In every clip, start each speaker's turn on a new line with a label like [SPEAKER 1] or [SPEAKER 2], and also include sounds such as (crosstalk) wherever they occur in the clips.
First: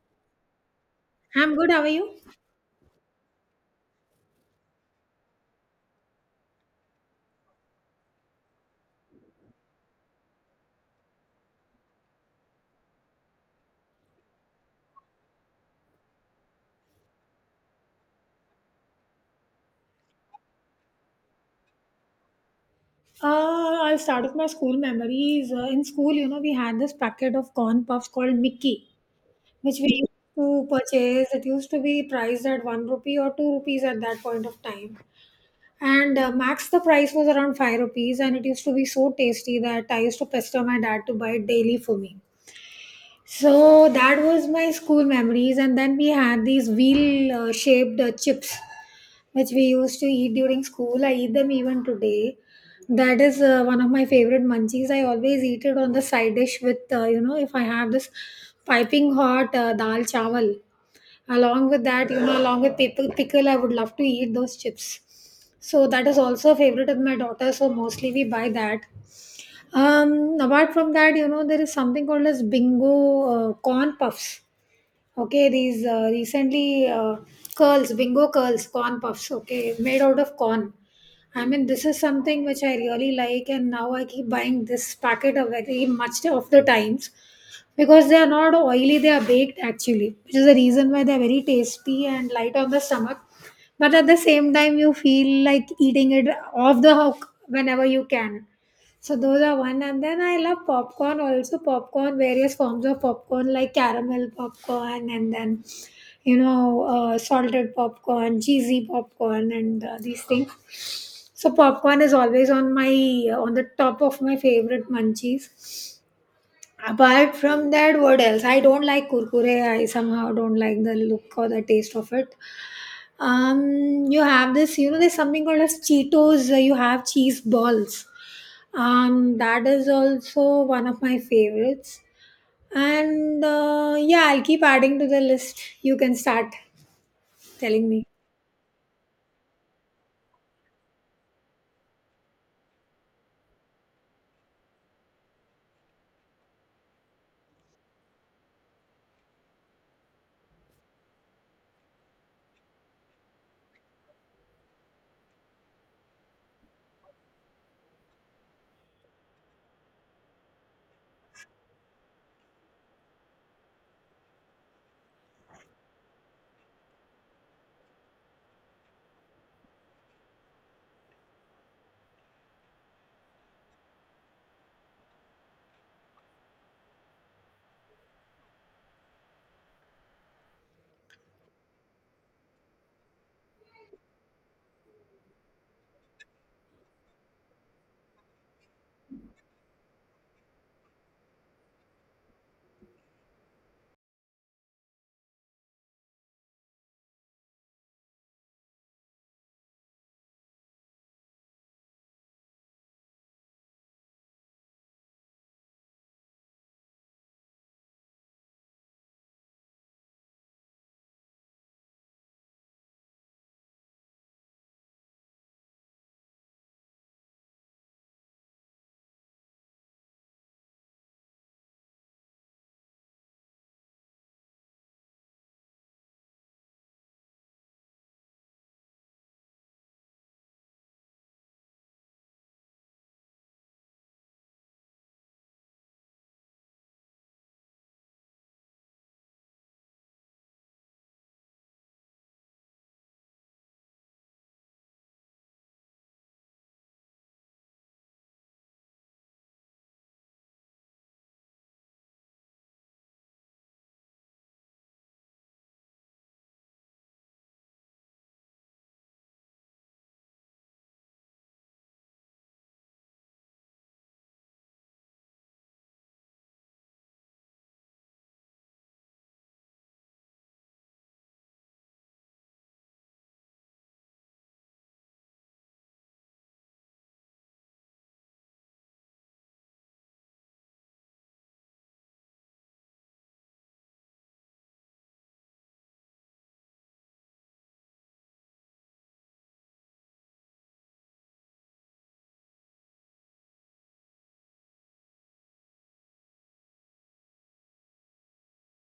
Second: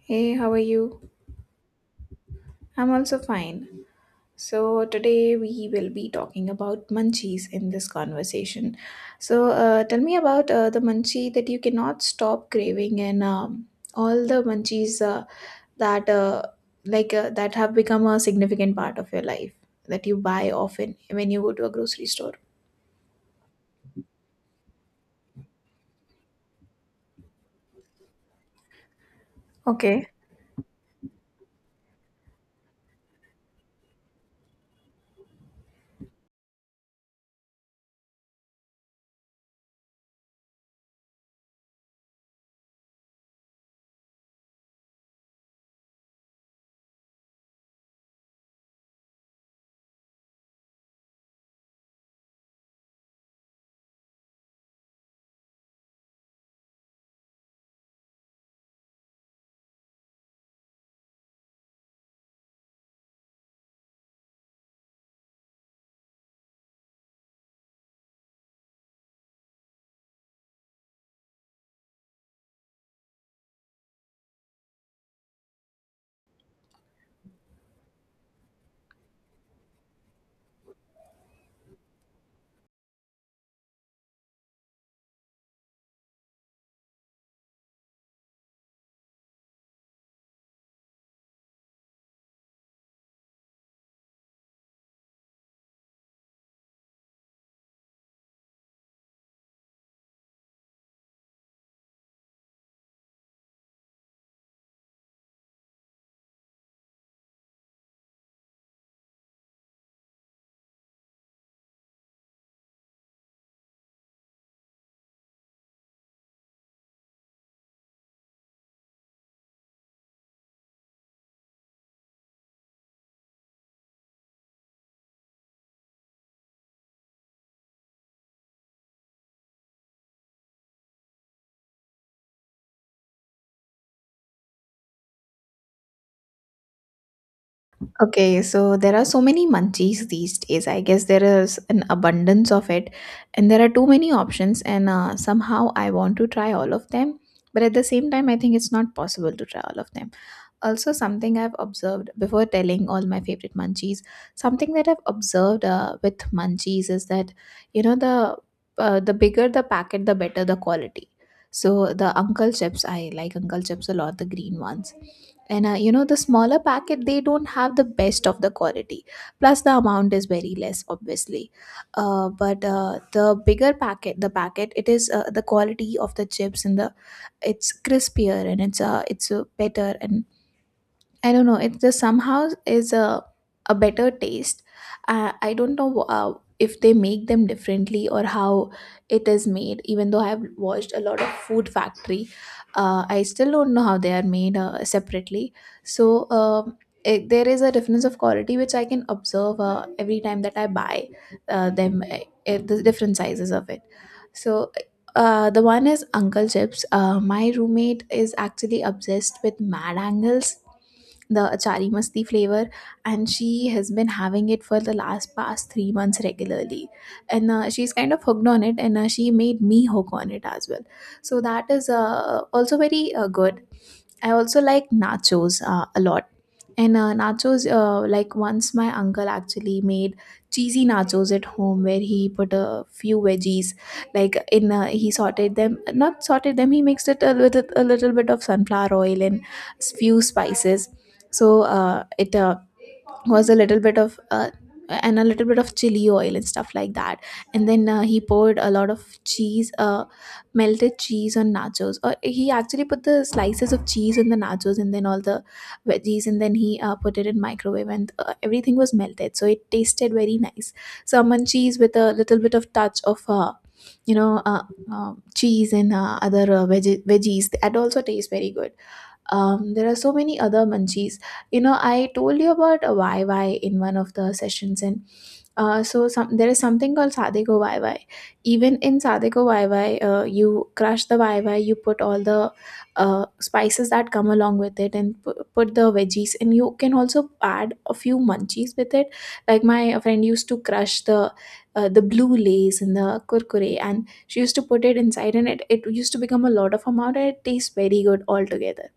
[SPEAKER 1] Hey, how are you?
[SPEAKER 2] I'm good. How are you?
[SPEAKER 1] I'm also fine. So, today we will be talking about munchies in this conversation. So, tell me about the munchie that you cannot stop craving, and all the munchies that uh, that have become a significant part of your life that you buy often when you go to a grocery store.
[SPEAKER 2] I'll start with my school memories. In school, you know, we had this packet of corn puffs called Mickey, which we
[SPEAKER 1] Okay.
[SPEAKER 2] used to purchase. It used to be priced at one rupee or two rupees at that point of time. And Max, the price was around five rupees, and it used to be so tasty that I used to pester my dad to buy it daily for me. So that was my school memories, and then we had these wheel-shaped chips, which we used to eat during school. I eat them even today. That is one of my favorite munchies. I always eat it on the side dish with, you know, if I have this piping hot dal chawal. Along with that, you know, along with pickle, I would love to eat those chips. So that is also a favorite of my daughter. So mostly we buy that. Apart from that, you know, there is something called as bingo corn puffs. Okay, these recently curls, bingo curls, corn puffs. Okay, made out of corn. I mean, this is something which I really like, and now I keep buying this packet of very much of the times, because they are not oily, they are baked actually, which is the reason why they are very tasty and light on the stomach, but at the same time you feel like eating it off the hook whenever you can. So those are one, and then I love popcorn also. Popcorn, various forms of popcorn like caramel popcorn, and then, you know, salted popcorn, cheesy popcorn, and these things. So popcorn is always on my on the top of my favorite munchies. Apart from that, what else? I don't like kurkure. I somehow don't like the look or the taste of it. You have this, you know, there's something called as Cheetos. You have cheese balls. That is also one of my favorites. And Yeah, I'll keep adding to the list. You can start telling me.
[SPEAKER 1] Okay, so there are so many munchies these days. I guess there is an abundance of it, and there are too many options. And somehow I want to try all of them, but at the same time, I think it's not possible to try all of them. Also, something I've observed before telling all my favorite munchies, something that I've observed with munchies is that you know the the bigger the packet, the better the quality. So the Uncle Chips, I like Uncle Chips a lot, the green ones. And the smaller packet, they don't have the best of the quality, plus the amount is very less, obviously. But the bigger packet, the packet it is, the quality of the chips, and the it's crispier, and it's better. And I don't know. It just somehow is a better taste. I don't know if they make them differently or how it is made. Even though I have watched a lot of Food Factory, I still don't know how they are made separately. So there is a difference of quality, which I can observe every time that I buy them. The different sizes of it. So the one is Uncle Chips. My roommate is actually obsessed with Mad Angles, the achari masti flavor, and she has been having it for the last past 3 months regularly, and she's kind of hooked on it, and she made me hook on it as well. So that is also very good. I also like nachos a lot. And nachos, like once my uncle actually made cheesy nachos at home, where he put a few veggies, like in he sauteed them, not sauteed them, he mixed it a little bit of sunflower oil and few spices. So it was a little bit of and a little bit of chili oil and stuff like that. And then he poured a lot of cheese, melted cheese on nachos, or he actually put the slices of cheese on the nachos, and then all the veggies, and then he put it in microwave, and everything was melted, so it tasted very nice. Salmon cheese with a little bit of touch of you know uh, cheese, and other veggies, that also tastes very good. There are so many other munchies. I told you about a yy in one of the sessions. And So there is something called sadeko yy. Even in sadeko yy, you crush the yy, you put all the spices that come along with it, and put the veggies, and you can also add a few munchies with it, like my friend used to crush the blue Lays and the kurkure, and she used to put it inside, and it used to become a lot of amount, and it tastes very good altogether.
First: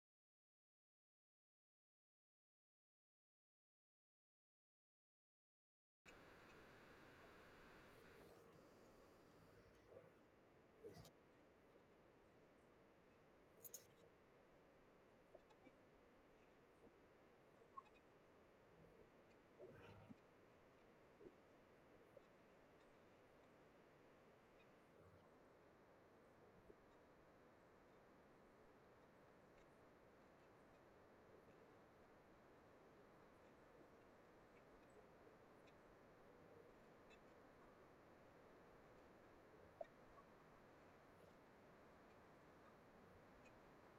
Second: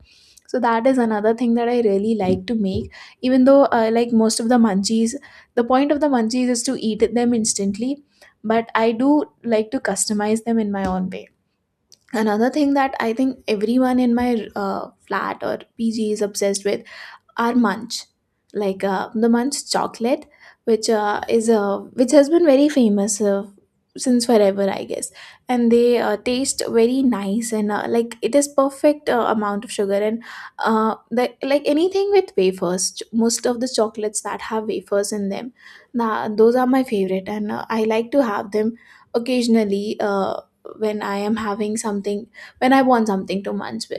[SPEAKER 1] So that is another thing that I really like to make. Even though, like most of the munchies, the point of the munchies is to eat them instantly, but I do like to customize them in my own way. Another thing that I think everyone in my flat or PG is obsessed with are munch like the munch chocolate, which has been very famous since forever, I guess. And they taste very nice, and like it is perfect amount of sugar. And like anything with wafers, most of the chocolates that have wafers in them, nah, those are my favorite. And I like to have them occasionally, when I am having something, when I want something to munch.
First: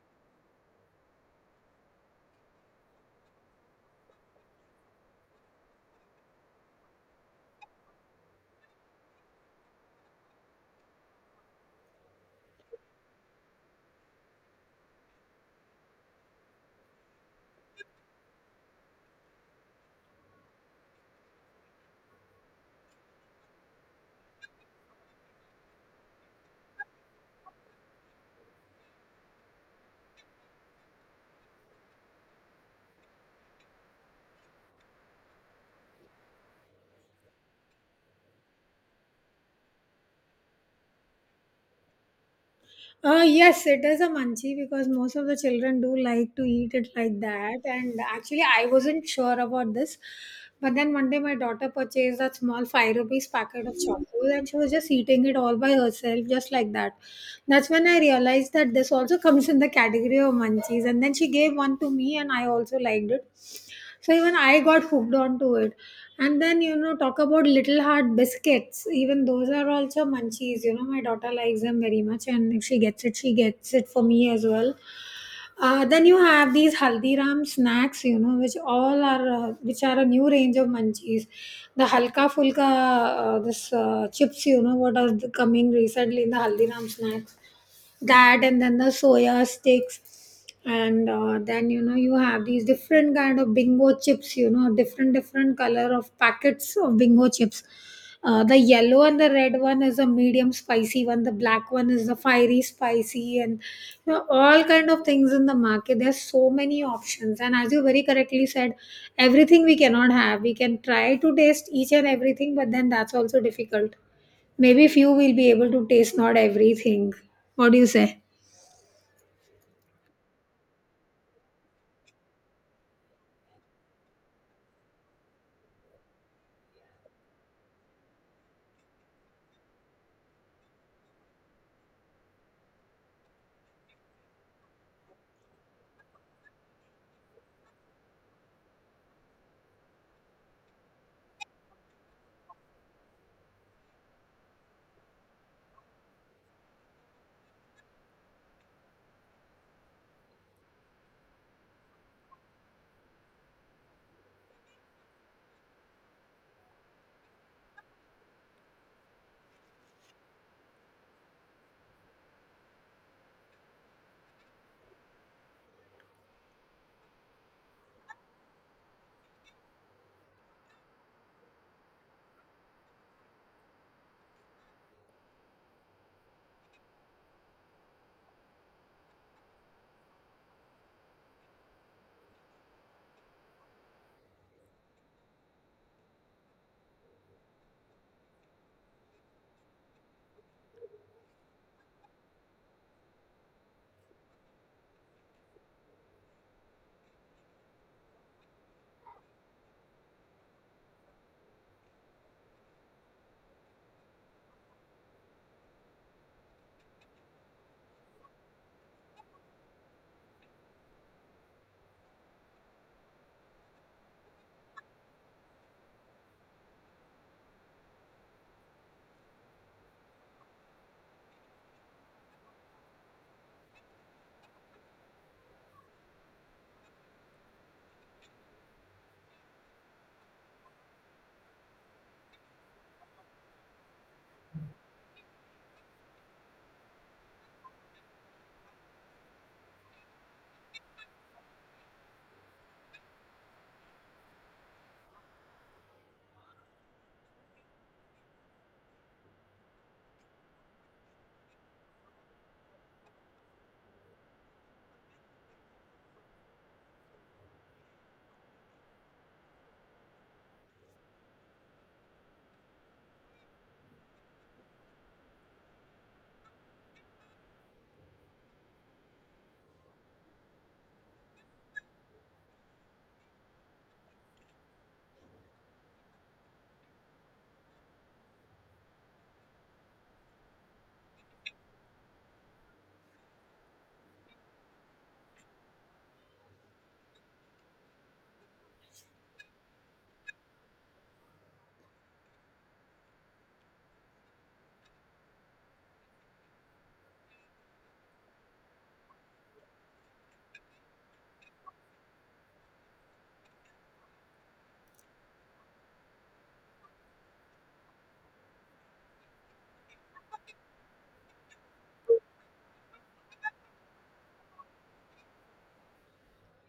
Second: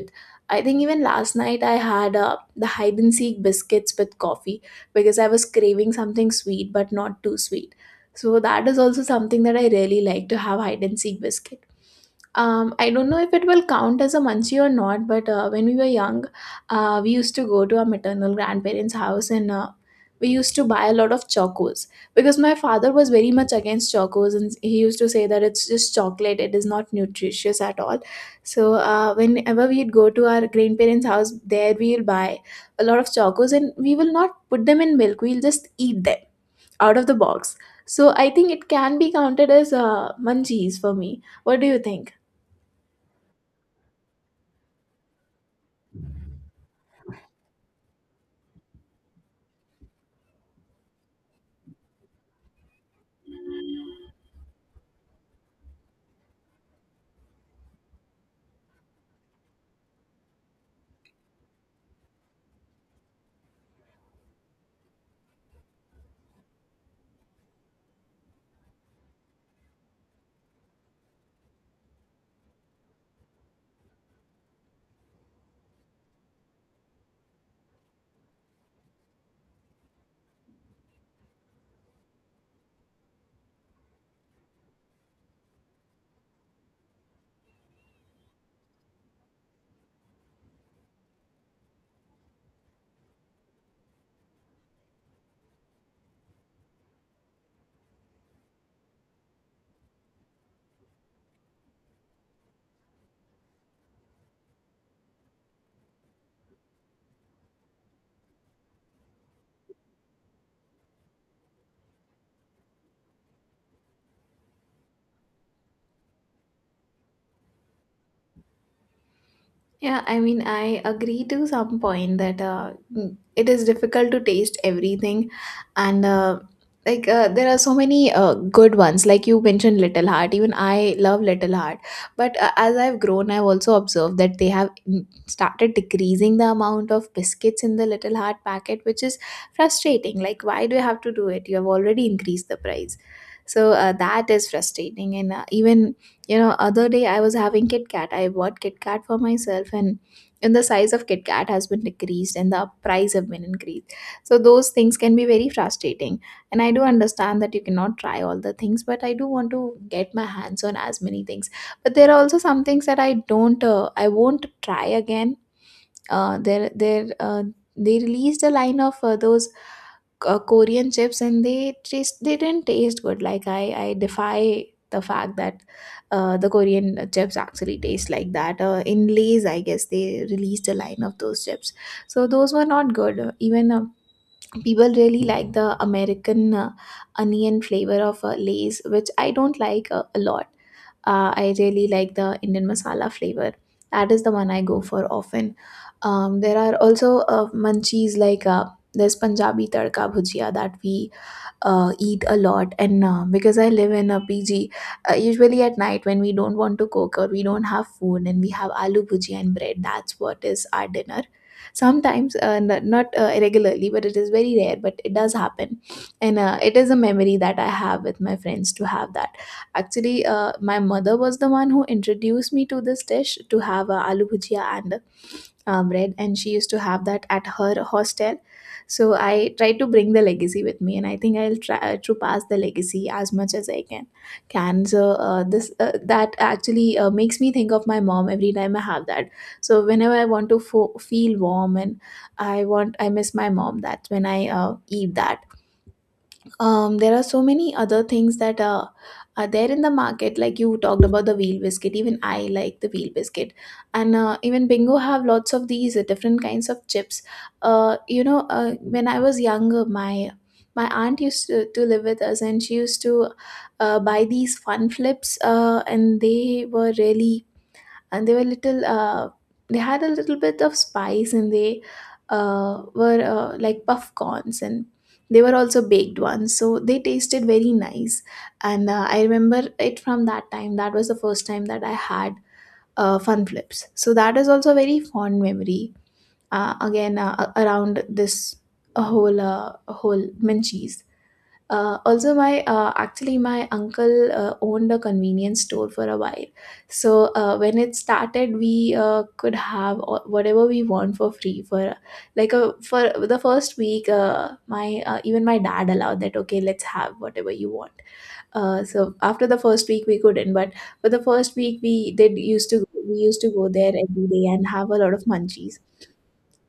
[SPEAKER 1] I think even last night I had the hide and seek biscuits with coffee, because I was craving something sweet but not too sweet. So that is also something that I really like to have, hide and seek biscuits. I don't know if it will count as a munchie or not, but when we were young, we used to go to our maternal grandparents' house, and we used to buy a lot of chocos, because my father was very much against chocos, and he used to say that it's just chocolate, it is not nutritious at all. So, whenever we'd go to our grandparents' house, there we'll buy a lot of chocos, and we will not put them in milk, we'll just eat them out of the box. So, I think it can be counted as munchies for me. What do you think?
[SPEAKER 2] Yes, it is a munchie because most of the children do like to eat it like that. And actually, I wasn't sure about this. But then one day, my daughter purchased a small 5 rupees packet of chocos and she was just eating it all by herself, just like that. That's when I realized that this also (laughs) comes in the category of munchies. And then she gave one to me, and I also liked it. So even I got hooked onto it. And then, you know, talk about Little Heart biscuits. Even those are also munchies. You know, my daughter likes them very much. And if she gets it, she gets it for me as well. Then you have these Haldiram snacks, you know, which all are, which are a new range of munchies. The Halka Fulka, this chips, you know, what are the coming recently in the Haldiram snack, that and then the soya sticks, and then, you know, you have these different kind of bingo chips, you know, different color of packets of bingo chips, the yellow and the red one is a medium spicy one, the black one is the fiery spicy. And you know, all kind of things in the market, there's so many options, and as you very correctly said, everything we cannot have. We can try to taste each and everything, but then that's also difficult. Maybe few will be able to taste, not everything. What do you say?
[SPEAKER 1] Yeah, I mean, I agree to some point that it is difficult to taste everything, and like there are so many good ones. Like you mentioned, Little Heart. Even I love Little Heart, but as I've grown, I've also observed that they have started decreasing the amount of biscuits in the Little Heart packet, which is frustrating. Like, why do you have to do it? You have already increased the price. So that is frustrating, and even other day I was having Kit Kat. I bought Kit Kat for myself, and the size of Kit Kat has been decreased, and the price have been increased. So those things can be very frustrating. And I do understand that you cannot try all the things, but I do want to get my hands on as many things. But there are also some things that I won't try again. uh, they there uh, they released a line of those Korean chips, and they didn't taste good. Like I defy the fact that the Korean chips actually taste like that. In Lay's, I guess they released a line of those chips, so those were not good. Even people really like the American onion flavor of Lay's, which I don't like a lot. I really like the Indian masala flavor. That is the one I go for often. There are also munchies, like there's Punjabi tadka bhujia that we eat a lot. And because I live in a PG, usually at night when we don't want to cook, or we don't have food, and we have aloo bhujia and bread, that's what is our dinner sometimes. Not regularly, but it is very rare, but it does happen. And it is a memory that I have with my friends, to have that. Actually, my mother was the one who introduced me to this dish, to have aloo bhujia and bread, and she used to have that at her hostel. So I try to bring the legacy with me, and I think I'll try to pass the legacy as much as I can. So this that actually makes me think of my mom every time I have that. So whenever I want to feel warm, and I miss my mom, that's when I eat that. There are so many other things that are there in the market, like you talked about the wheel biscuit. Even I like the wheel biscuit. And even bingo have lots of these different kinds of chips. When I was younger, my aunt used to live with us, and she used to buy these fun flips, and they were really, and they were little, they had a little bit of spice, and they were like puff corns, and they were also baked ones, so they tasted very nice. And I remember it from that time, that was the first time that I had fun flips. So that is also a very fond memory. Again, around this whole, whole munchies. Also, my actually my uncle owned a convenience store for a while. So when it started, we could have whatever we want for free for for the first week. My Even my dad allowed that. Okay, let's have whatever you want. So after the first week, we couldn't. But for the first week, we did used to we used to go there every day and have a lot of munchies.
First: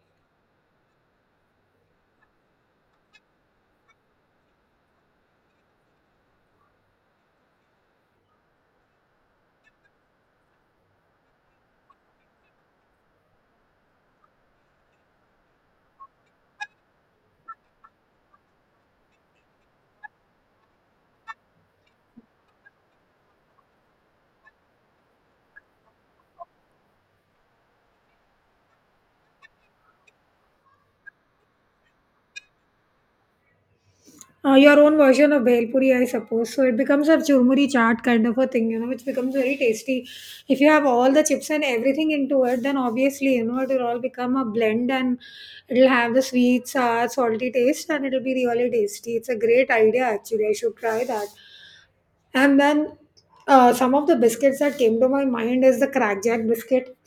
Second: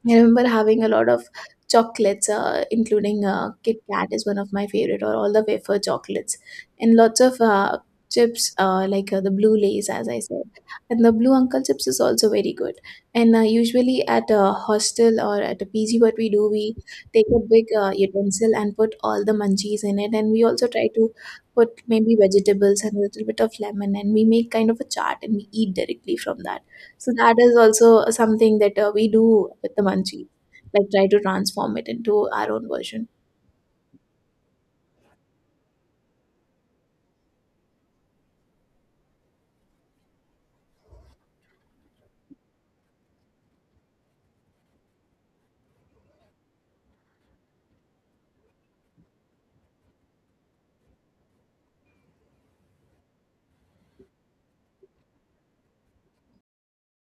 [SPEAKER 1] I remember having a lot of chocolates, including Kit Kat is one of my favorite, or all the wafer chocolates, and lots of chips like the blue lays, as I said, and the blue uncle chips is also very good. And usually at a hostel or at a PG, what we do, we take a big utensil and put all the munchies in it, and we also try to put maybe vegetables and a little bit of lemon, and we make kind of a chart and we eat directly from that. So that is also something that we do with the munchies, like try to transform it into our own version.
[SPEAKER 2] Your own version of bhelpuri, I suppose. So it becomes a churmuri chaat kind of a thing, you know, which becomes very tasty. If you have all the chips and everything into it, then obviously, you know, it will all become a blend and it'll have the sweet, sour, salty taste and it'll be really tasty. It's a great idea, actually. I should try that. And then some of the biscuits that came to my mind is the crackjack biscuit.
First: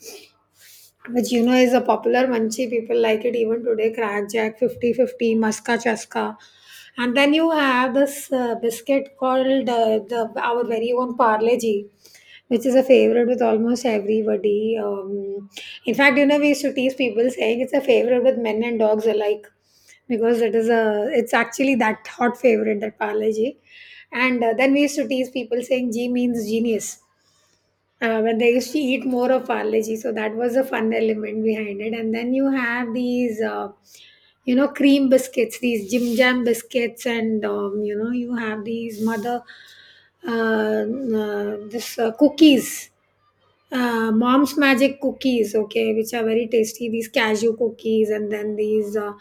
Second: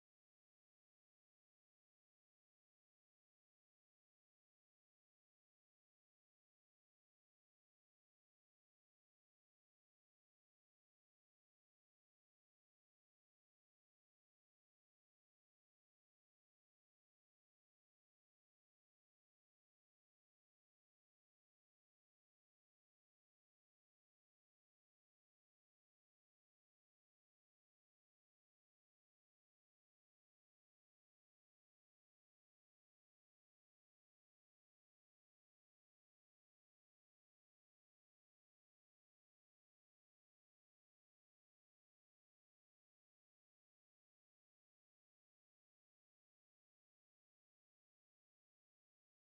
[SPEAKER 2] Which you know is a popular munchie. People like it even today. Crackjack, fifty-fifty, 50 Muska Chaska. And then you have this biscuit called the our very own Parleji, which is a favorite with almost everybody. In fact, you know, we used to tease people saying it's a favorite with men and dogs alike because it is a it's actually that hot favorite, that Parleji. And Then we used to tease people saying G means genius when they used to eat more of parleji, so that was a fun element behind it. And then you have these, you know, cream biscuits, these Jim Jam biscuits, and you know, you have these mother, this cookies, mom's magic cookies, okay, which are very tasty, these cashew cookies, and then these uh,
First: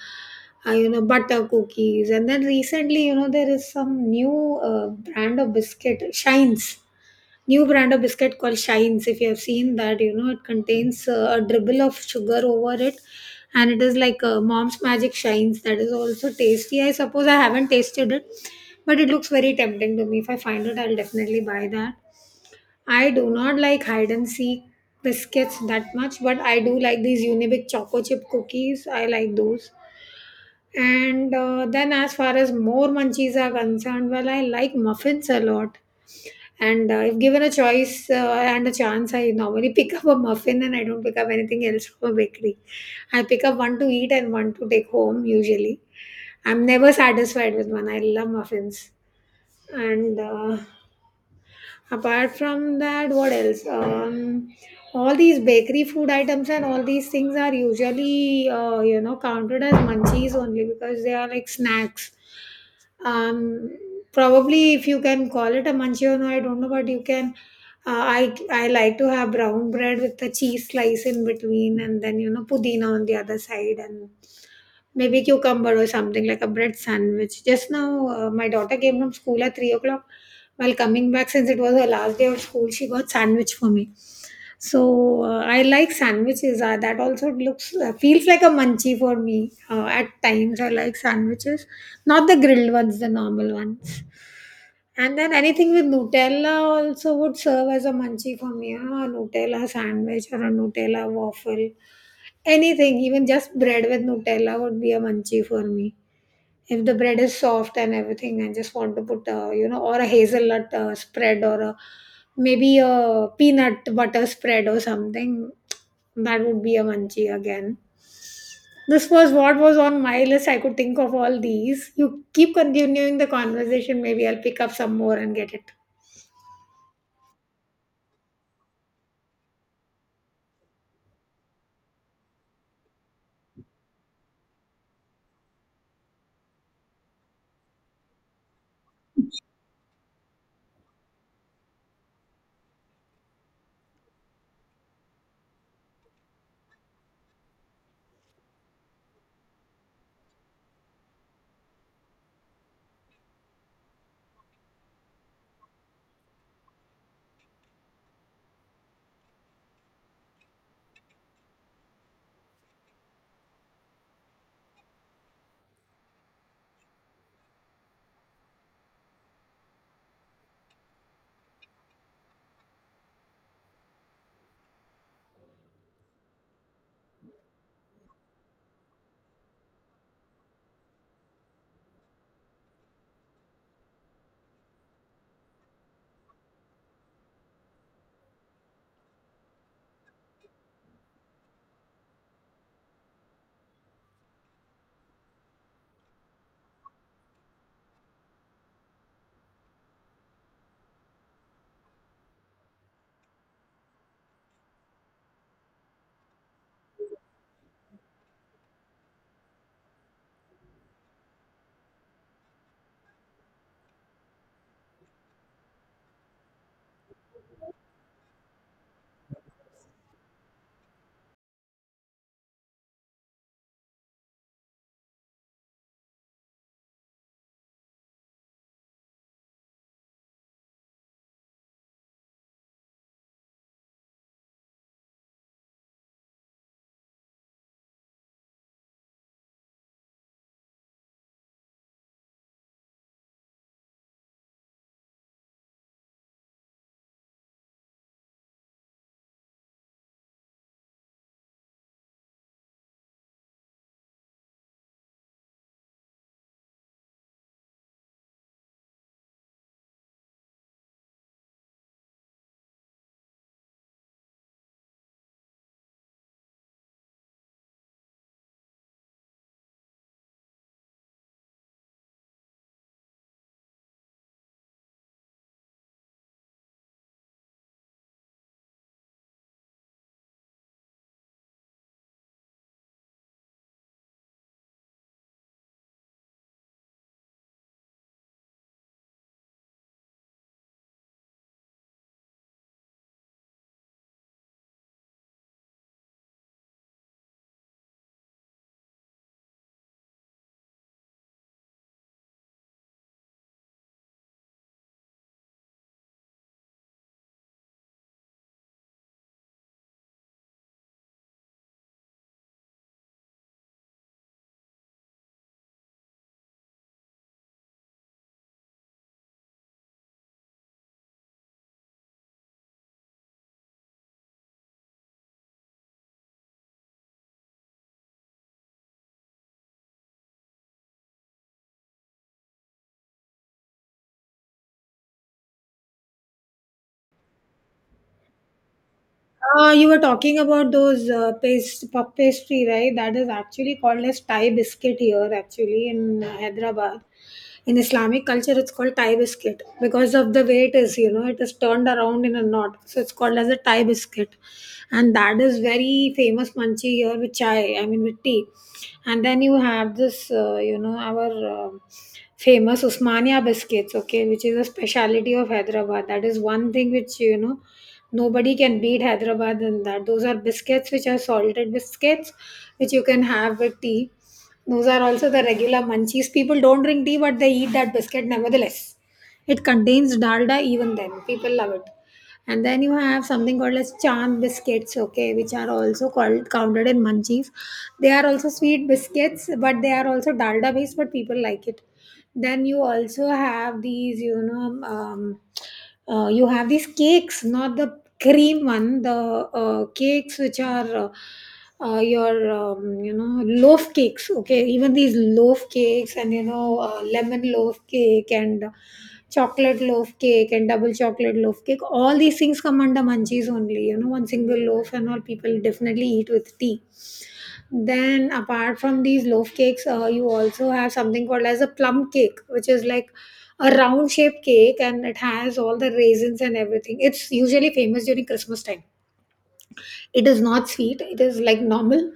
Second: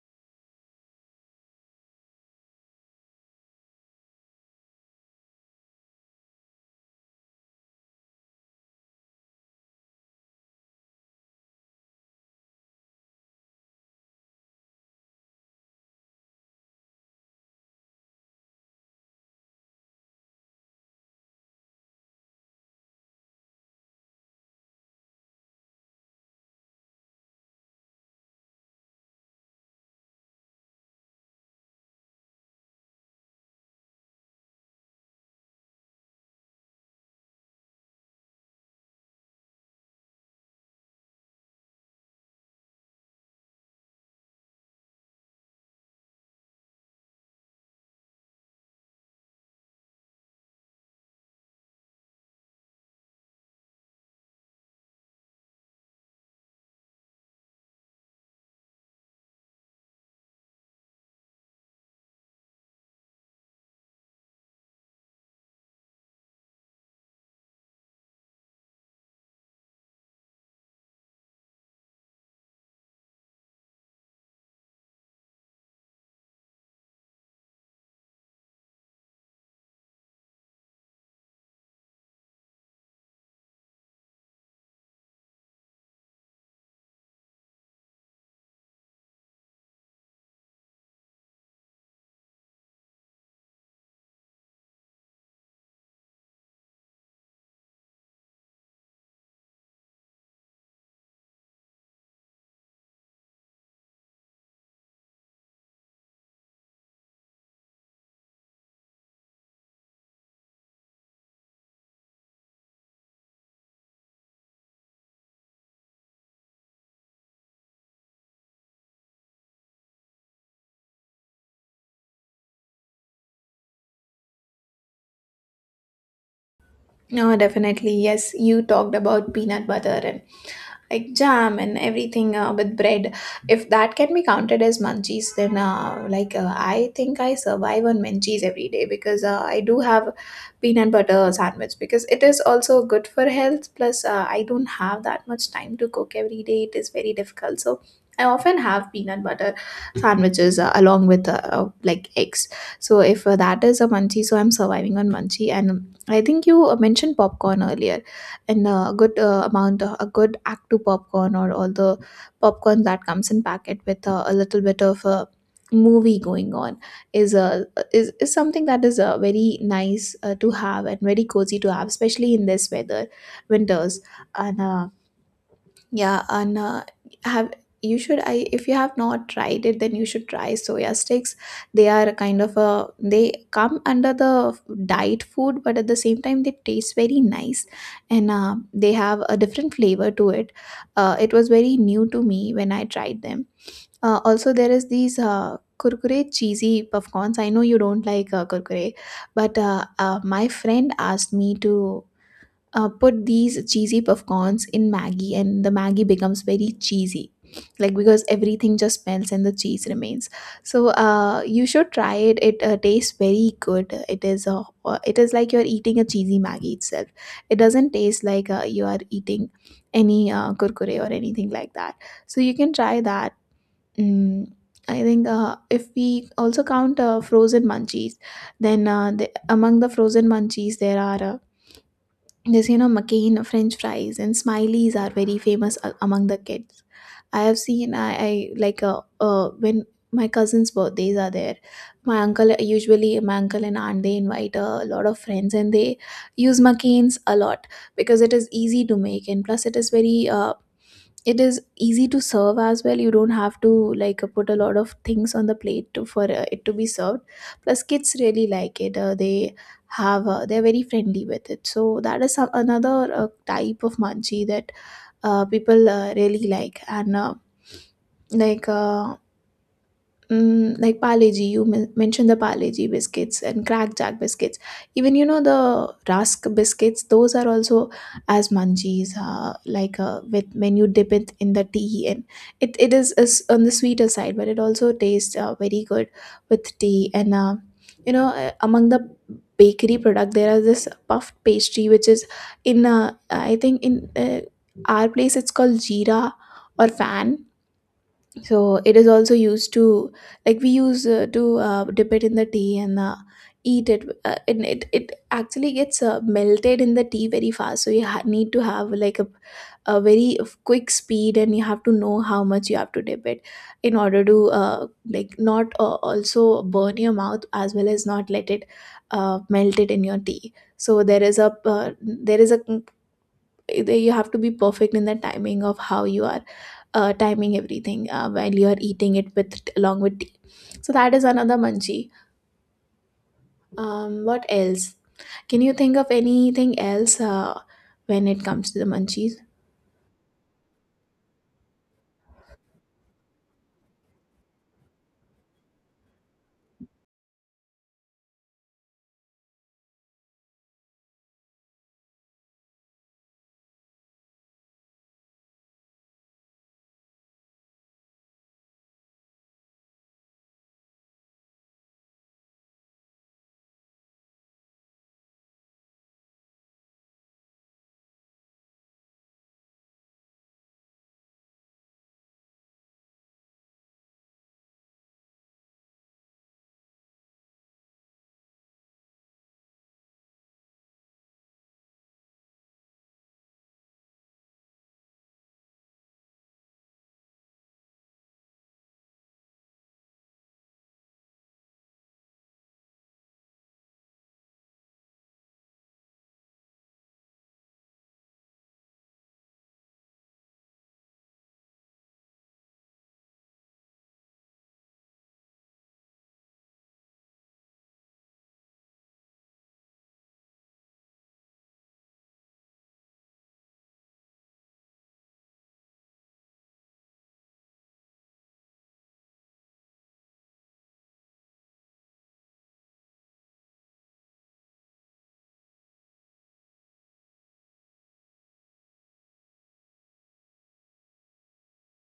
[SPEAKER 2] uh, you know, butter cookies. And then recently, you know, there is some new brand of biscuit shines new brand of biscuit called shines. If you have seen that, you know, it contains a dribble of sugar over it, and it is like mom's magic shines. That is also tasty, I suppose. I haven't tasted it, but it looks very tempting to me. If I find it, I'll definitely buy that. I do not like hide and seek biscuits that much, but I do like these Unibic choco chip cookies. I like those. And Then, as far as more munchies are concerned, well, I like muffins a lot. And If given a choice and a chance, I normally (laughs) pick up a muffin and I don't pick up anything else from a bakery. I pick up one to eat and one to take home usually. I'm never satisfied with one. I love muffins. And Apart from that, what else? All these bakery food items and all these things are usually, you know, counted as munchies only because they are like snacks. um, Probably, if you can call it a manchego, I don't know, but you can. I like to have brown bread with the cheese slice in between, and then, you know, pudina on the other side, and maybe cucumber or something, like a bread sandwich. Just now, my daughter came from school at 3 o'clock. While coming back, since it was her last day of school, she got sandwich for me. So I like sandwiches. That also looks feels like a munchie for me. At times, I like sandwiches, not the grilled ones, the normal ones. And then anything with Nutella also would serve as a munchie for me. You know, a Nutella sandwich or a Nutella waffle. Anything, even just bread with Nutella would be a munchie for me if the bread is soft and everything. I just want to put, you know, or a hazelnut spread, or a, maybe a peanut butter spread or something, that would be a munchie again. This was what was on my list. I could think of all these. You keep continuing the conversation, maybe I'll pick up some more and get it.
[SPEAKER 1] No, definitely. Yes, you talked about peanut butter like jam and everything with bread. If that can be counted as munchies, then I think I survive on munchies every day because I do have peanut butter sandwich because it is also good for health. Plus I don't have that much time to cook every day. It is very difficult, so I often have peanut butter sandwiches along with like eggs. So if that is a munchie, so I'm surviving on munchie. And I think you mentioned popcorn earlier, and a good amount of a good actu popcorn or all the popcorn that comes in packet with a little bit of a movie going on, is a is something that is very nice to have and very cozy to have, especially in this weather, winters. And yeah, and have you should I if you have not tried it, then you should try soya sticks. They are kind of a they come under the diet food, but at the same time they taste very nice, and they have a different flavor to it. It was very new to me when I tried them. Also, there is these kurkure cheesy puffcorns. I know you don't like kurkure, but my friend asked me to put these cheesy popcorns in Maggie, and the Maggie becomes very cheesy, like because everything just melts and the cheese remains. So you should try it. It tastes very good. It is it is like you're eating a cheesy Maggie itself. It doesn't taste like you are eating any kurkure or anything like that. So you can try that. Mm, I think if we also count frozen munchies, then among the frozen munchies there are. This, you know, McCain french fries and smileys are very famous among the kids. I have seen I like when my cousin's birthdays are there, my uncle and aunt, they invite a lot of friends and they use McCains a lot because it is easy to make, and plus it is very it is easy to serve as well. You don't have to like put a lot of things on the plate to, for it to be served. Plus kids really like it. They have they're very friendly with it. So that is another type of manchi that people really like. And like uh, mm, like Parle, you mentioned the Parle biscuits and crackjack biscuits. Even, you know, the Rusk biscuits, those are also as munchies. With when you dip it in the tea, and is on the sweeter side, but it also tastes very good with tea. And you know, among the bakery product, there is this puffed pastry which is in I think in our place it's called Jeera or Fan. So it is also used to like we use to dip it in the tea and eat it, and it actually gets melted in the tea very fast, so you need to have like a very quick speed, and you have to know how much you have to dip it in order to like not also burn your mouth as well as not let it melt it in your tea. So there is a you have to be perfect in the timing of how you are timing everything while you are eating it with along with tea. So that is another munchie. What else? Can you think of anything else when it comes to the munchies?
[SPEAKER 2] You were talking about those paste puff pastry, right? That is actually called as Thai biscuit here, actually in Hyderabad. In Islamic culture, it's called Thai biscuit because of the way it is. You know, it is turned around in a knot, so it's called as a Thai biscuit, and that is very famous manchi here with chai. I mean, with tea. And then you have this, you know, our. um Famous Usmania biscuits, okay, which is a specialty of Hyderabad. That is one thing which, you know, nobody can beat Hyderabad in that. Those are biscuits which are salted biscuits, which you can have with tea. Those are also the regular munchies. People don't drink tea, but they eat that biscuit nevertheless. It contains dalda even then. People love it. And then you have something called as chan biscuits, okay, which are also called counted in munchies. They are also sweet biscuits, but they are also dalda based, but people like it. Then you also have these, you know, you have these cakes, not the cream one, the cakes which are. Your you know, loaf cakes, okay, even these loaf cakes. And you know, lemon loaf cake and chocolate loaf cake and double chocolate loaf cake, all these things come under munchies only. You know, one single loaf and all, people definitely eat with tea. Then, apart from these loaf cakes, you also have something called as a plum cake, which is like a round shaped cake and it has all the raisins and everything. It's usually famous during Christmas time. It is not sweet, it is like normal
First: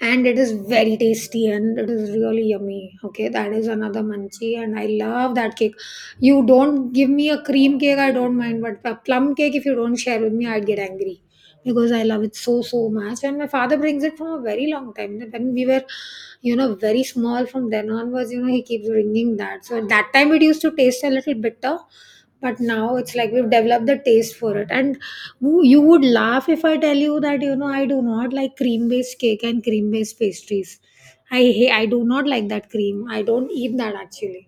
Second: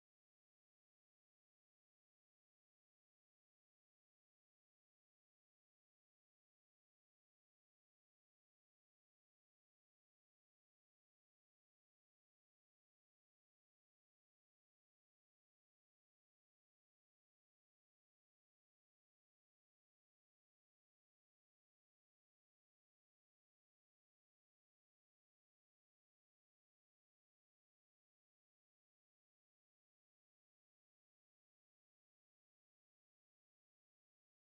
[SPEAKER 2] and it is very tasty and it is really yummy. Okay, that is another munchie and I love that cake. You don't give me a cream cake, I don't mind, but a plum cake, if you don't share with me, I'd get angry because I love it so so much. And my father brings it from a very long time. When we were very small, from then onwards, he keeps bringing that. So at that time, it used to taste a little bitter, but now it's like we've developed the taste for it. And you would laugh if I tell you that I do not like cream based cake and cream based pastries. I do not like that cream, I don't eat that actually.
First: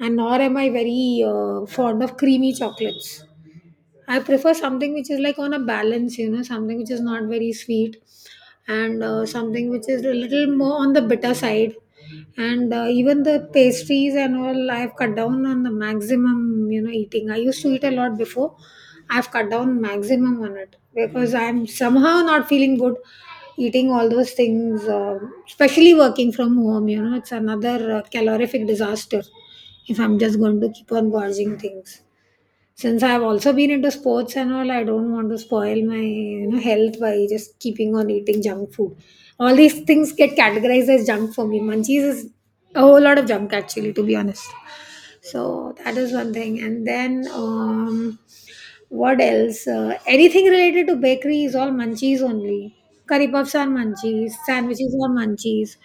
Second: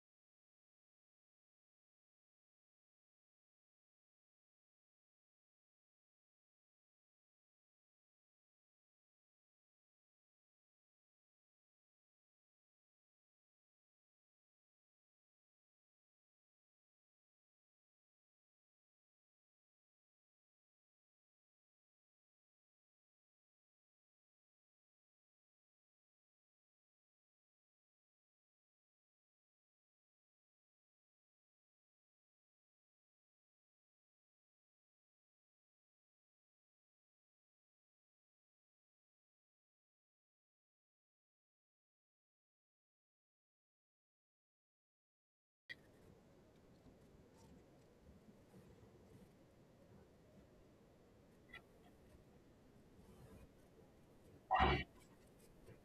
[SPEAKER 2] And nor am I very fond of creamy chocolates. I prefer something which is like on a balance, something which is not very sweet and something which is a little more on the bitter side. And even the pastries and all, I've cut down on the maximum, eating. I used to eat a lot before. I've cut down maximum on it because I'm somehow not feeling good eating all those things, especially working from home, it's another calorific disaster if I'm just going to keep on gorging things. Since I've also been into sports and all, I don't want to spoil my health by just keeping on eating junk food. All these things get categorized as junk for me. Munchies is a whole lot of junk actually, to be honest. So that is one thing, and then what else? Anything related to bakery is all munchies only. Curry puffs are munchies, sandwiches are munchies,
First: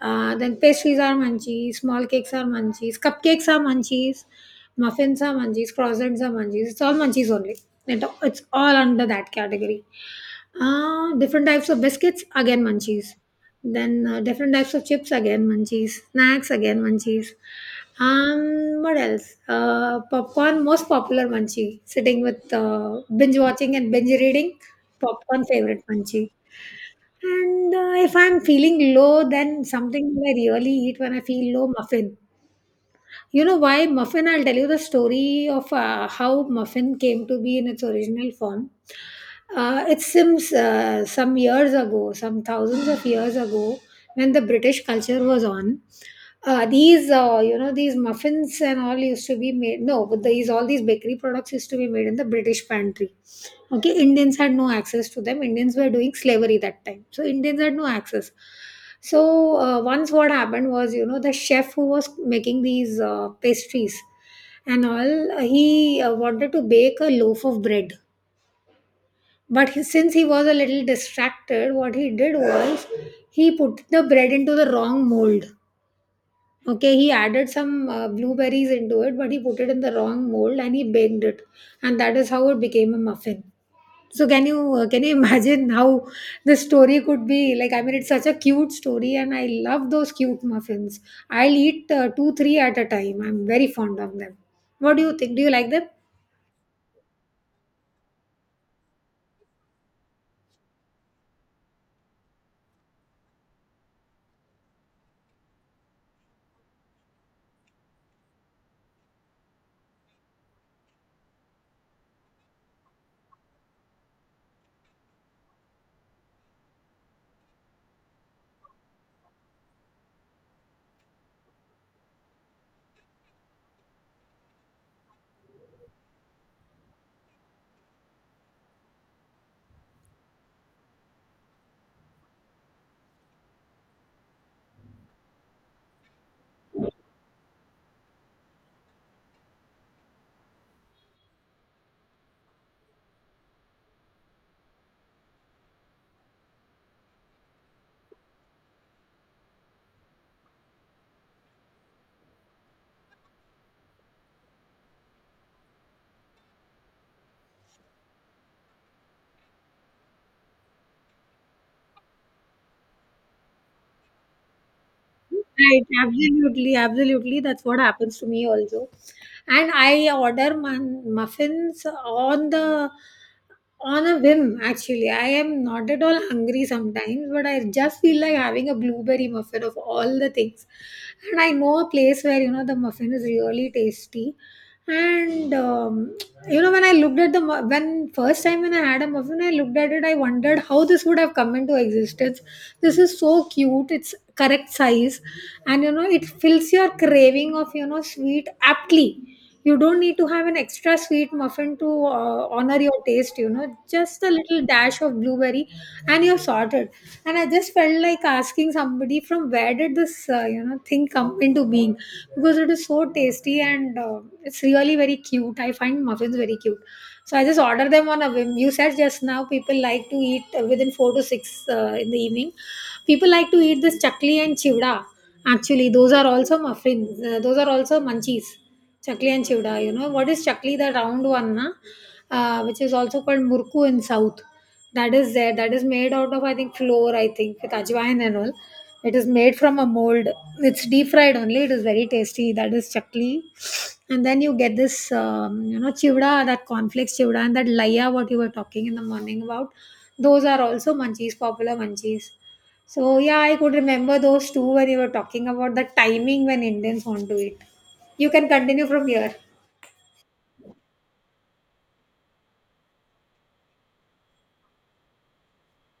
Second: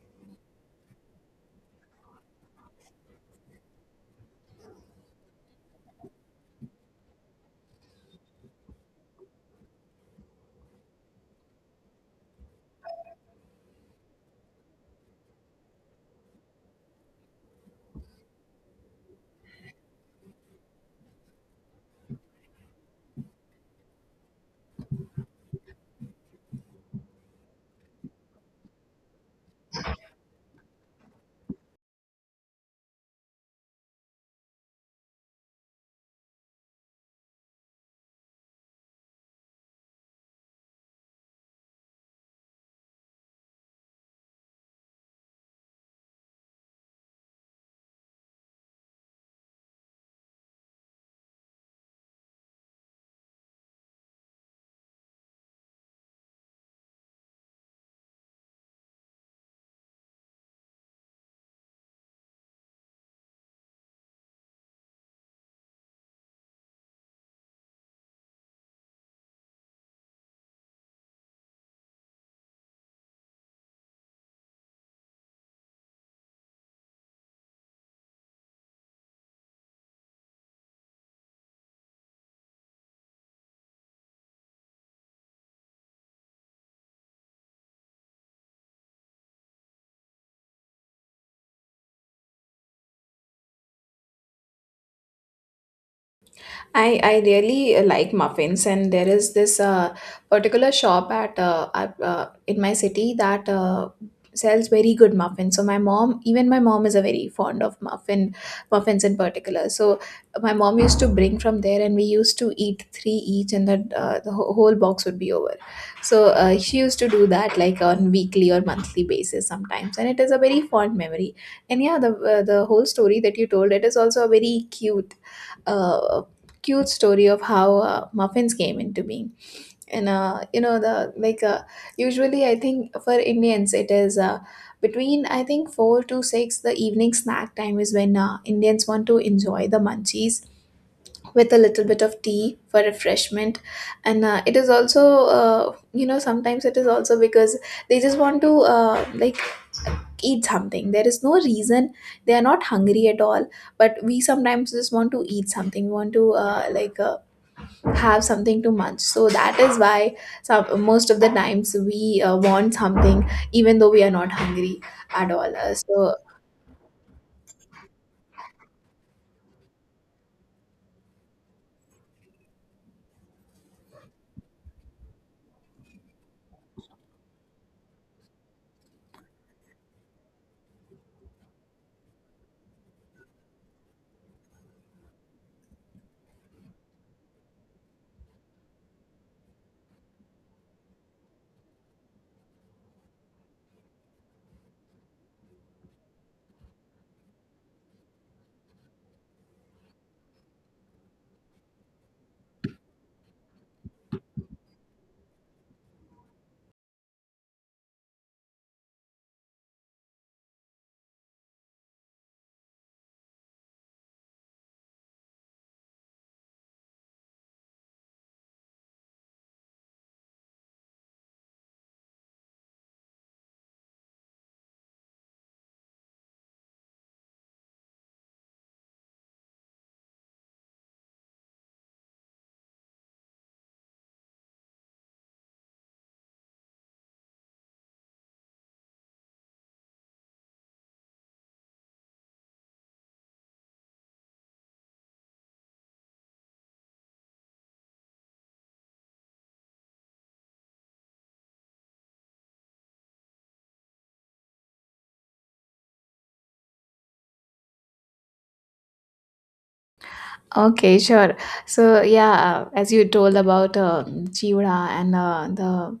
[SPEAKER 2] then pastries are munchies, small cakes are munchies, cupcakes are munchies, muffins are munchies, croissants are munchies, it's all munchies only. It's all under that category. Different types of biscuits, again munchies. Then different types of chips, again munchies. Snacks, again munchies. What else? Popcorn, most popular munchie. Sitting with binge watching and binge reading, popcorn favorite munchie. And if I'm feeling low, then something I really eat when I feel low, muffin. You know why muffin? I'll tell you the story of how muffin came to be in its original form. It seems some years ago, some thousands of years ago, when the British culture was on, these these muffins and all used to be made. No, but these all these bakery products used to be made in the British pantry. Okay, Indians had no access to them. Indians were doing slavery that time, so Indians had no access. So once what happened was, the chef who was making these pastries and all, he wanted to bake a loaf of bread, but he, since he was a little distracted, what he did was he put the bread into the wrong mold. Okay, he added some blueberries into it, but he put it in the wrong mold and he baked it, and that is how it became a muffin. So can you can you (laughs) imagine how the story could be? Like I mean, it's such a cute story, and I love those cute muffins. I'll eat two three at a time. I'm very fond of them. What do you think? Do you like them?
[SPEAKER 1] I really like muffins, and there is this particular shop in my city that sells very good muffins. So my mom, is a very fond of muffins in particular. So my mom used to bring from there and we used to eat three each, and that the whole box would be over. So she used to do that like on weekly or monthly basis sometimes, and it is a very fond memory. And yeah, the whole story that you told, it is also a very uh, cute story of how muffins came into being. And you know, the like usually I think for Indians it is between I think 4 to 6, the evening snack time is when Indians want to enjoy the munchies with a little bit of tea for refreshment. And it is also uh, you know, sometimes it is also because they just want to like eat something. There is no reason, they are not hungry at all, but we sometimes just want to eat something. We want to have something to munch. So that is why most of the times we want something even though we are not hungry at all.
[SPEAKER 2] Right,
[SPEAKER 1] So
[SPEAKER 2] absolutely, absolutely. That's what happens to me also. And I order muffins on the on a whim actually. I am not at all hungry sometimes, but I just feel like having a blueberry muffin of all the things. And I know a place where the muffin is really tasty. And you know when I looked at the when first time when I had a muffin, I looked at it. I wondered how this would have come into existence. This is so cute. It's correct size, and it fills your craving of sweet aptly. You don't need to have an extra sweet muffin to honor your taste, just a little dash of blueberry and you're sorted. And I just felt like asking somebody from where did this thing come into being, because it is so tasty and it's really very cute. I find muffins very cute. So I just order them on a whim. You said just now people like to eat within 4 to 6 in the evening. People like to eat this chakli and chivda. Actually, those are also muffins. Those are also munchies. Chakli and chivda. You know what is chakli? The round one, na? Which is also called murku in south. That is there. That is made out of I think flour. I think with ajwain and all. It is made from a mold. It's deep fried only. It is very tasty. That is chakli. And then you get this, chivda, that cornflakes chivda, and that laya, what you were talking in the morning about. Those are also munchies, popular munchies. So yeah, I could remember those two where you were talking about the timing when Indians want to eat. You can continue from here.
[SPEAKER 1] okay, sure. So yeah, as you told about chiwda and the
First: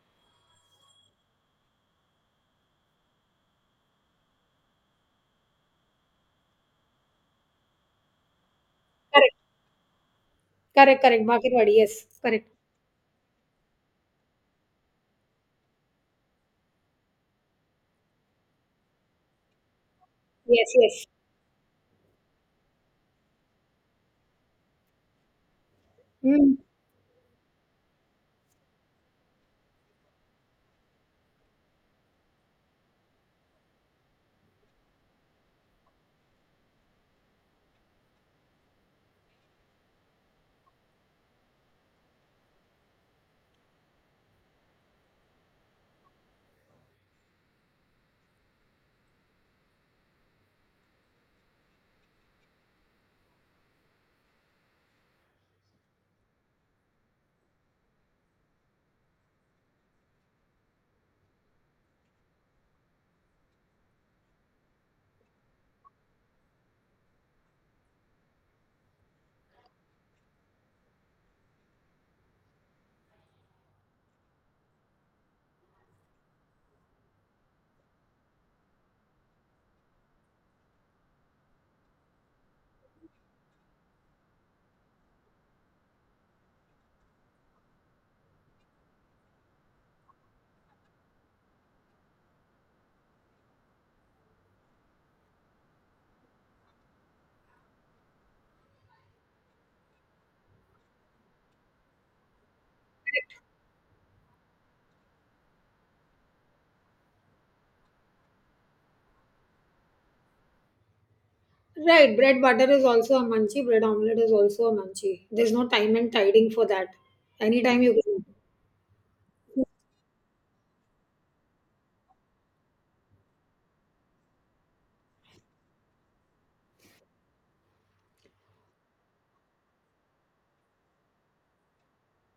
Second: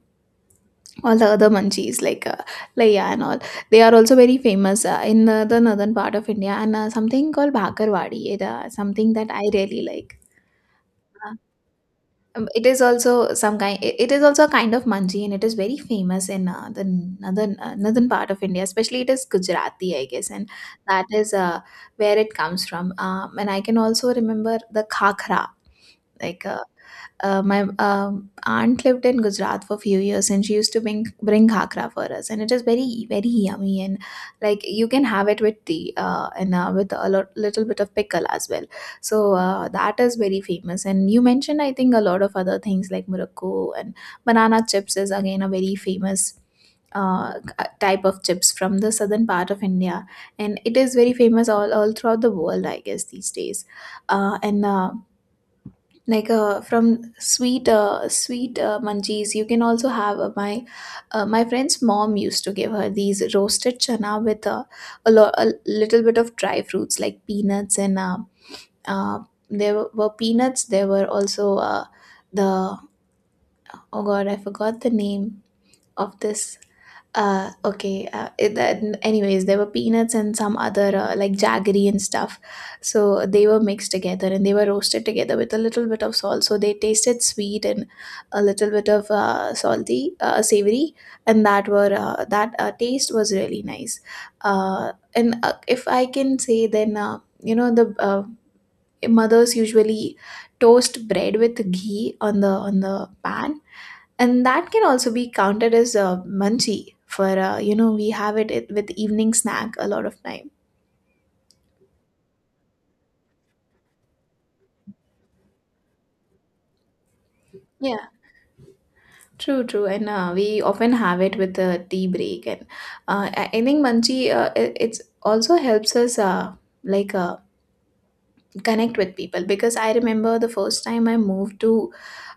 [SPEAKER 1] all the other munchies like laya and all, they are also very famous in the northern part of India, and something called bhakarwadi, something that
[SPEAKER 2] Correct,
[SPEAKER 1] I really like.
[SPEAKER 2] correct, correct. Bakirwadi, yes, correct.
[SPEAKER 1] It is also some kind. It is also a kind of manji, and it is very famous in the northern part of India. Especially, it is Gujarati, I guess, and
[SPEAKER 2] Yes, yes.
[SPEAKER 1] that is where it comes from. And I can also remember the khakra, like
[SPEAKER 2] Mm.
[SPEAKER 1] uh, my aunt lived in Gujarat for a few years, and she used to bring khakra for us, and it is very very yummy, and like you can have it with tea, and with little bit of pickle as well. So that is very famous. And you mentioned, I think, a lot of other things like murukku, and banana chips is again a very famous uh, type of chips from the southern part of India, and it is very famous all throughout the world, I guess, these days. And like from sweet munchies, you can also have my friend's mom used to give her these roasted chana with a little bit of dry fruits like peanuts and uh, there were peanuts, there were also the oh god, I forgot the name of this. Anyways, there were peanuts and some other like jaggery and stuff. So they were mixed together and they were roasted together with a little bit of salt. So they tasted sweet and a little bit of salty, savory, and that taste was really nice. And if I can say, then you know, the mothers usually toast bread with ghee on the pan, and that can also be counted as a munchie, for you know, we have it with evening snack a lot of time.
[SPEAKER 2] Right, bread butter is also a munchie, bread omelette is also a munchie. There's no time and tiding for that. Anytime you
[SPEAKER 1] Yeah.
[SPEAKER 2] can.
[SPEAKER 1] True, true, and we often have it with the tea break, and I think munchie it it's also helps us like uh, connect with people, because I remember the first time I moved to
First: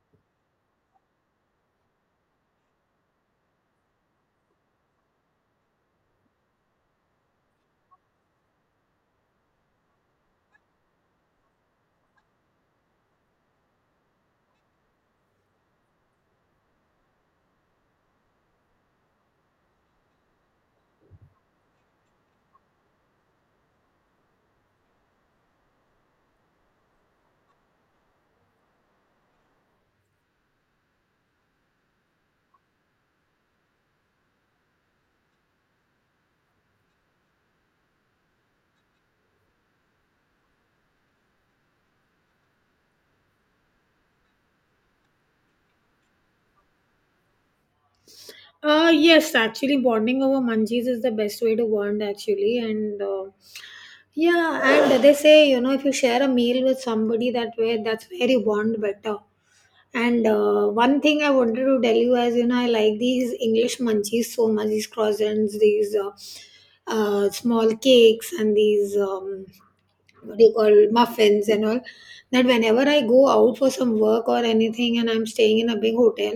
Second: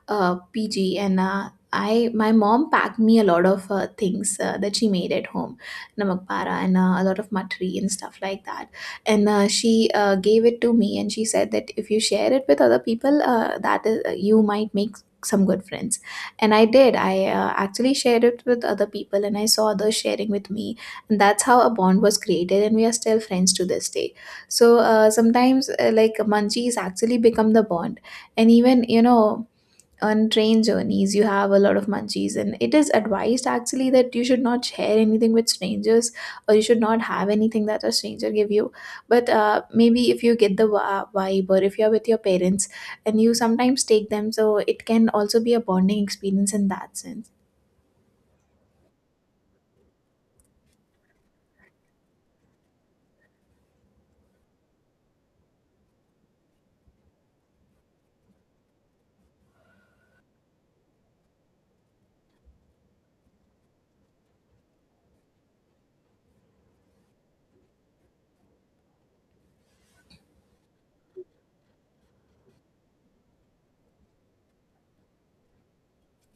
[SPEAKER 1] PG, and I my mom packed me a lot of things that she made at home, namak para and a lot of matri and stuff like that. And she gave it to me, and she said that if you share it with other people, you might make some good friends. And I did. I actually shared it with other people, and I saw others sharing with me, and that's how a bond was created. And we are still friends to this day. So sometimes, like munchies actually become the bond. And even, you know, on train journeys you have a lot of munchies, and it is advised actually that you should not share anything with strangers or you should not have anything that a stranger give you. But maybe if you get the vibe or if you're with your parents and you sometimes take them, so it can also be a bonding experience in that sense.
[SPEAKER 2] Yes, actually, bonding over munchies is the best way to bond, actually. And yeah, and they say, if you share a meal with somebody that way, that's where you bond better. And one thing I wanted to tell you is, I like these English munchies so much, these croissants, these small cakes, and these what do you call, muffins and all, that whenever I go out for some work or anything and I'm staying in a big hotel,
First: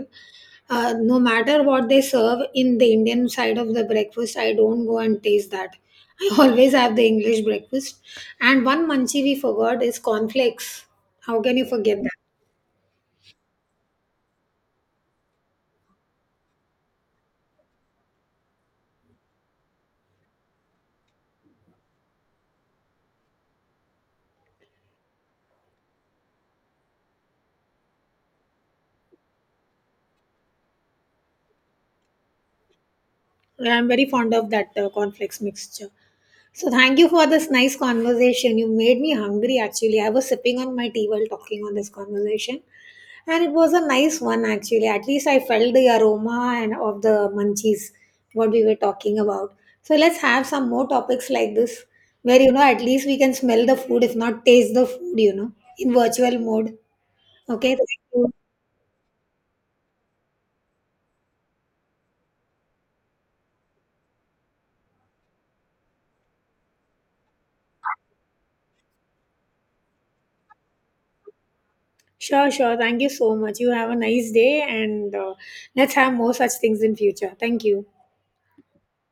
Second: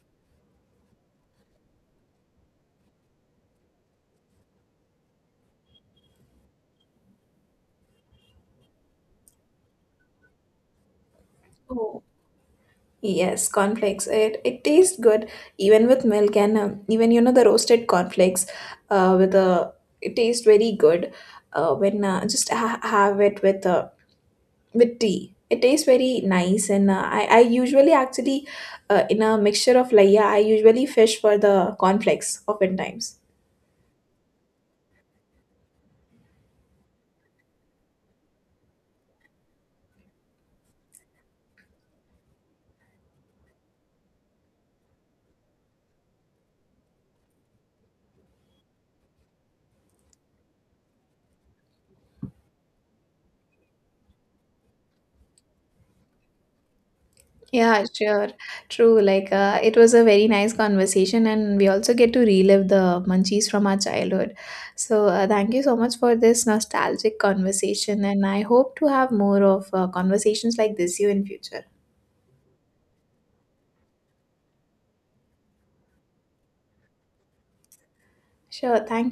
[SPEAKER 2] no matter what they serve in the Indian side of the breakfast, I don't go and taste that. I (laughs) always have the English breakfast. And one munchie we forgot is cornflakes. How can you forget
[SPEAKER 1] Oh,
[SPEAKER 2] that?
[SPEAKER 1] yes, cornflakes. It tastes good even with milk, and even, you know, the roasted cornflakes with a it tastes very good when have it with tea. It tastes very nice, and I usually actually in a mixture of laya, I usually fish for the cornflakes oftentimes.
[SPEAKER 2] Yeah, I'm very fond of that cornflakes mixture. So thank you for this nice conversation. You made me hungry actually. I was sipping on my tea while talking on this conversation. And it was a nice one actually. At least I felt the aroma and of the munchies what we were talking about. So let's have some more topics like this where at least we can smell the food if not taste the food, in virtual mode. Okay?
[SPEAKER 1] Yeah,
[SPEAKER 2] Thank
[SPEAKER 1] sure.
[SPEAKER 2] you.
[SPEAKER 1] True. Like, it was a very nice conversation, and we also get to relive the munchies from our childhood. So, thank you so much for this nostalgic conversation, and I hope to have more of conversations like this you in future.
[SPEAKER 2] Sure, sure. Thank you so much. You have a nice day, and let's have more such things in future. Thank you.
[SPEAKER 1] Sure. Thank